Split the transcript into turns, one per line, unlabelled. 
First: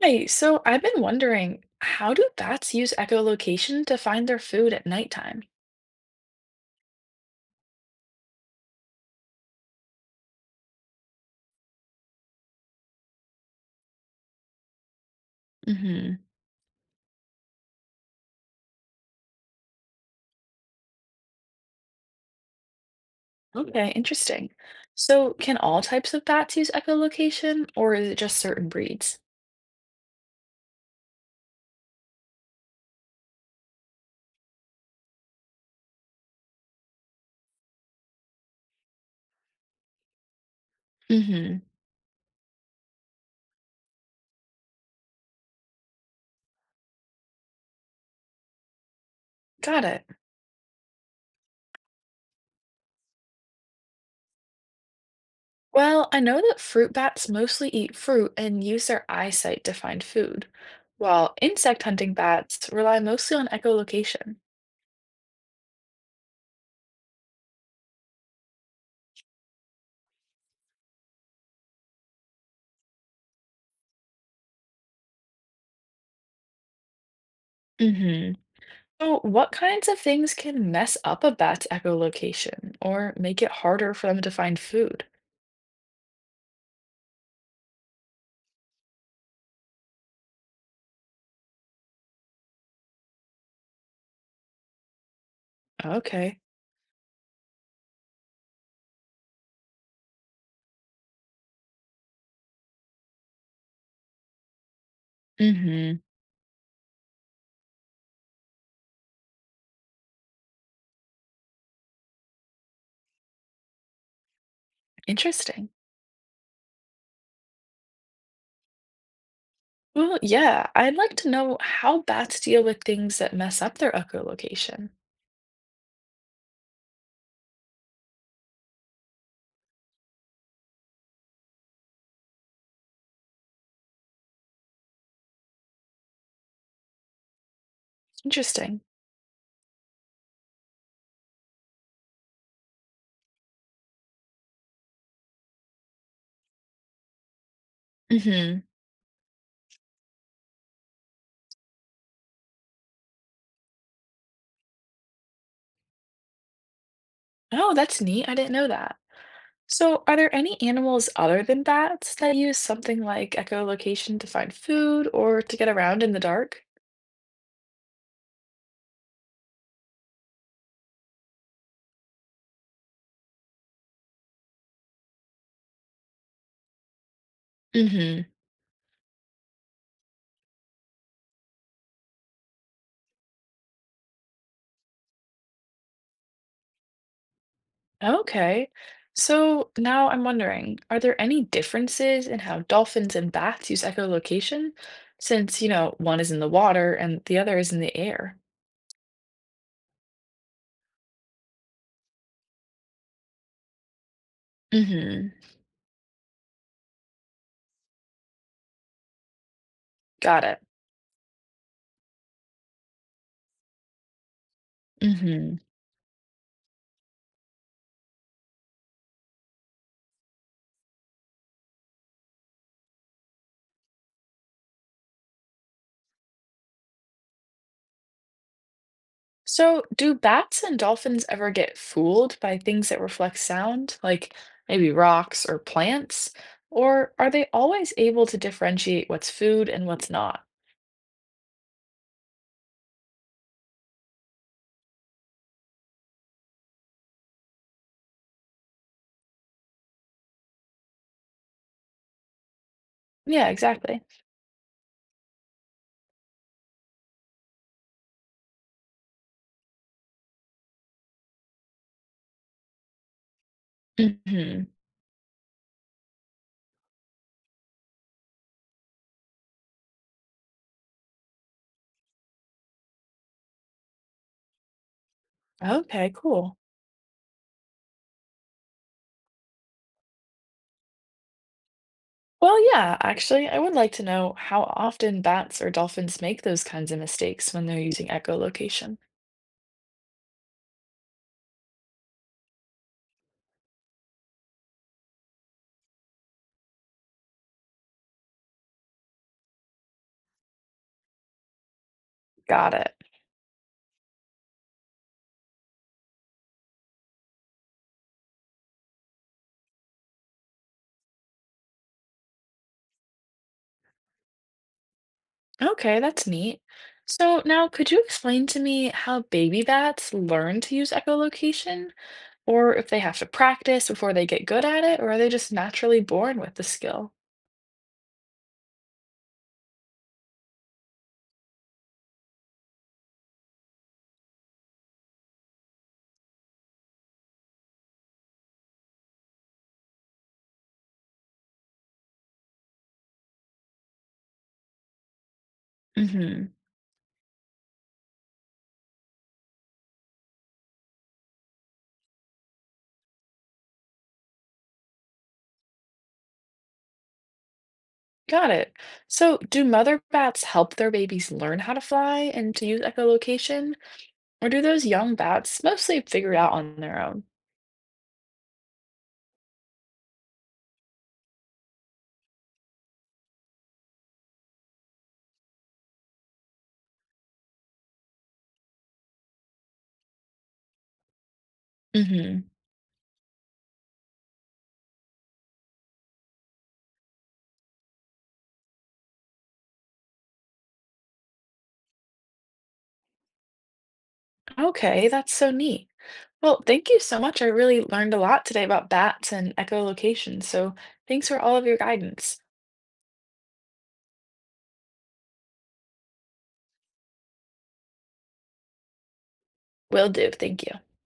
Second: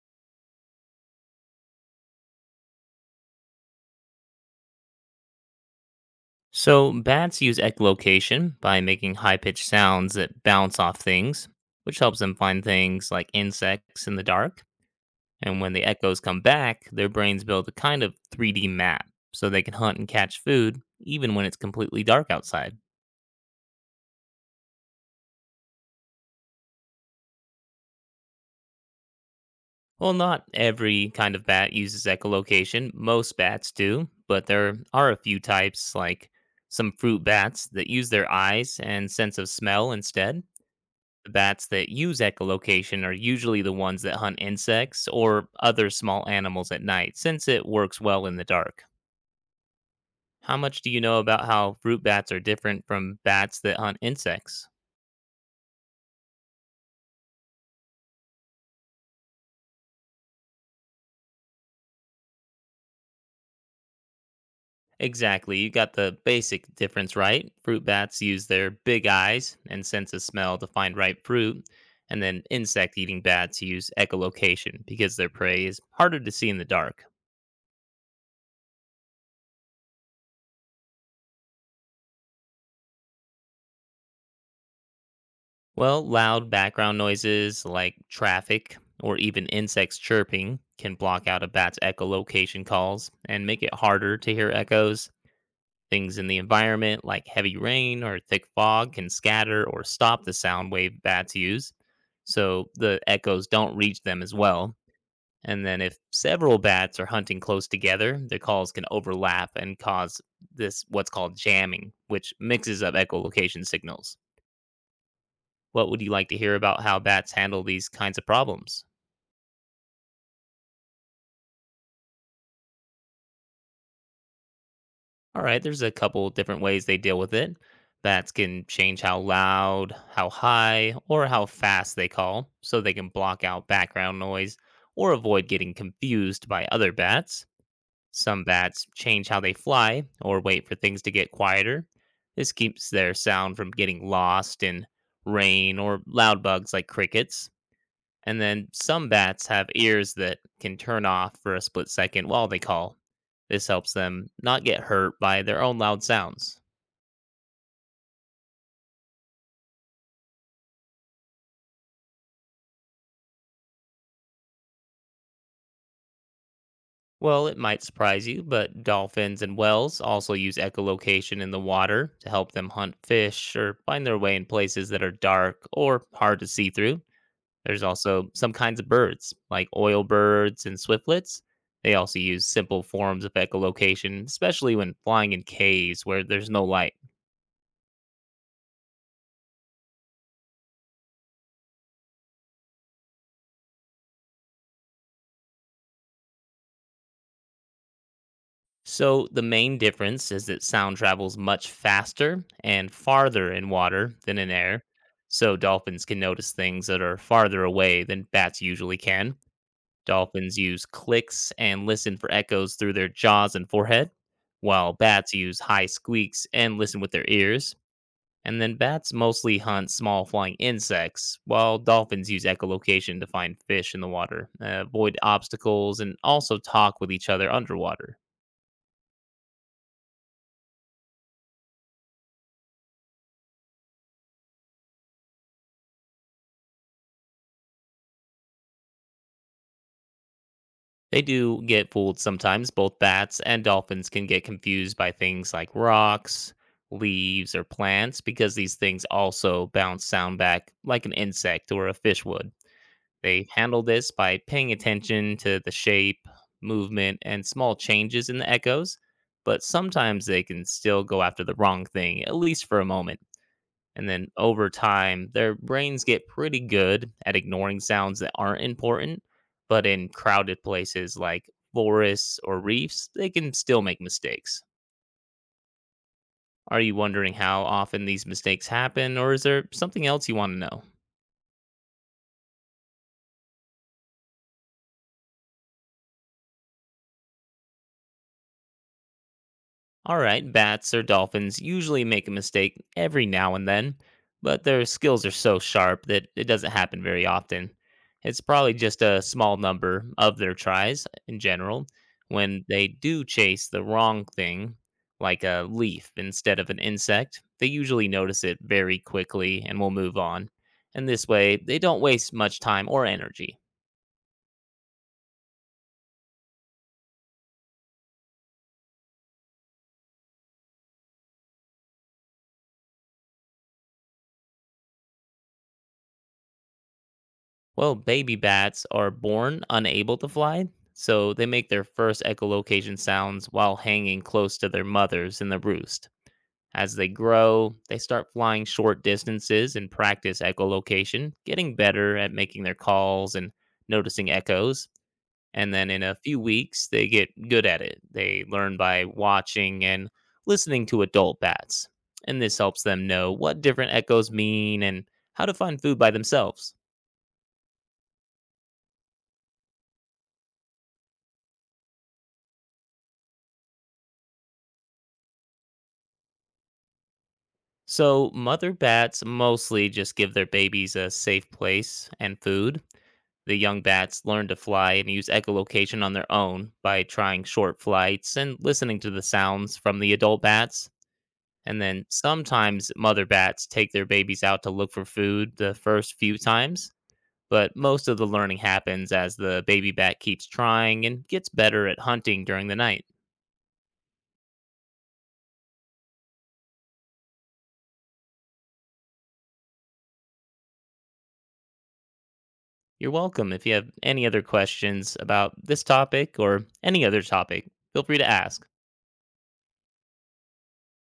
Hi, so I've been wondering, how do bats use echolocation to find their food at nighttime?
So, bats use echolocation by making high pitched sounds that bounce off things, which helps them find things like insects in the dark. And when the
Hmm.
echoes come back, their brains build a kind of 3D map so they can hunt and catch food even when it's completely dark outside.
Okay, interesting. So can all types of bats use echolocation, or is it just certain breeds?
Well, not every kind of bat uses echolocation. Most bats do, but there are a few types, like some fruit bats, that use their eyes and sense of smell instead. The
Hmm.
bats that use echolocation are usually the ones that hunt insects or other small animals at night, since it works well in the dark.
Got it.
How much do you know about how fruit bats are different from bats that hunt insects?
Well, I know that fruit bats mostly eat fruit and use their eyesight to find food, while insect hunting bats rely mostly on echolocation.
Exactly, you got the basic difference right. Fruit bats use their big eyes and sense of smell to find ripe fruit, and then insect eating bats use echolocation because their prey is harder to see in the dark.
Hmm. So what kinds of things can mess up a bat's echolocation or make it harder for them to find food?
Well, loud background noises like traffic or even insects chirping can block out a bat's echolocation calls and make it harder to hear echoes. Things in the
Okay.
environment like heavy rain or thick fog can scatter or stop the sound wave bats use, so the echoes don't reach them as well. And then, if
Hmm.
several bats are hunting close together, their calls can overlap and cause this what's called jamming, which mixes up echolocation signals.
Interesting.
What would you like to hear about how bats handle these kinds of problems?
Well, yeah, I'd like to know how bats deal with things that mess up their echolocation.
All right, there's a couple different ways they deal with it. Bats can change how loud, how high, or how fast they call, so they can block out background noise or avoid getting confused by other bats. Some
Interesting.
bats change how they fly or wait for things to get quieter. This keeps their sound from getting lost in rain or loud bugs like crickets. And
Hmm.
then some bats have ears that can turn off for a split second while they call. This helps them not get hurt by their own loud sounds.
Oh, that's neat. I didn't know that. So, are there any animals other than bats that use something like echolocation to find food or to get around in the dark?
Well, it might surprise you, but dolphins and whales also use echolocation in the water to help them hunt fish or find their way in places that are dark or hard to see through. There's
Hmm.
also some kinds of birds, like oil birds and swiftlets. They also use simple forms of echolocation, especially when flying in caves where there's no light.
Okay. So now I'm wondering, are there any differences in how dolphins and bats use echolocation? Since one is in the water and the other is in the air.
So, the main difference is that sound travels much faster and farther in water than in air.
Mhm.
So, dolphins can notice things that are farther away than bats usually can.
Got
Dolphins
it.
use clicks and listen for echoes through their jaws and forehead, while bats
Mhm.
use high squeaks and listen with their ears. And then bats mostly hunt small flying insects, while dolphins use echolocation to find fish in the water, avoid obstacles, and also talk with each other underwater.
So, do bats and dolphins ever get fooled by things that reflect sound, like maybe rocks or plants? Or are they always able to differentiate what's food and what's not?
They do get fooled sometimes. Both bats and dolphins can get confused by things like rocks, leaves, or plants because these things also bounce sound back like an insect or a fish would. They
Yeah,
handle
exactly.
this by paying attention to the shape, movement, and small changes in the echoes, but sometimes they can still go after the wrong thing, at least for a moment. And then
Mhm.
over time, their brains get pretty good at ignoring sounds that aren't important, but in crowded places like forests or reefs, they can still make mistakes.
Okay, cool.
Are you wondering how often these mistakes happen, or is there something else you want to know?
Well, yeah, actually, I would like to know how often bats or dolphins make those kinds of mistakes when they're using echolocation.
All right, bats or dolphins usually make a mistake every now and then, but their skills are so sharp that it doesn't happen very often. It's probably just a small number of their tries in general when
Got
they
it.
do chase the wrong thing, like a leaf instead of an insect. They usually notice it very quickly and will move on. And this way, they don't waste much time or energy.
Okay, that's neat. So now, could you explain to me how baby bats learn to use echolocation, or if they have to practice before they get good at it, or are they just naturally born with the skill?
Well, baby bats are born unable to fly, so they make their first echolocation sounds while hanging close to their mothers in the roost. As they grow, they start flying short distances and practice echolocation, getting better at making their calls and noticing echoes. And then in a few
Hmm.
weeks, they get good at it. They learn by watching and listening to adult bats. And this helps them know what different echoes mean and how to find food by themselves.
Got it. So, do mother bats help their babies learn how to fly and to use echolocation, or do those young bats mostly figure it out on their own?
So, mother bats mostly just give their babies a safe place and food. The young bats learn to fly and use echolocation on their own by trying short flights and listening to the sounds from the adult bats. And then
Hmm.
sometimes mother bats take their babies out to look for food the first few times, but most of the learning happens as the baby bat keeps trying and gets better at hunting during the night.
Okay, that's so neat. Well, thank you so much. I really learned a lot today about bats and echolocation. So, thanks for all of your guidance.
You're welcome. If you have any other questions about this topic or any other topic, feel free to ask.
Will do. Thank you.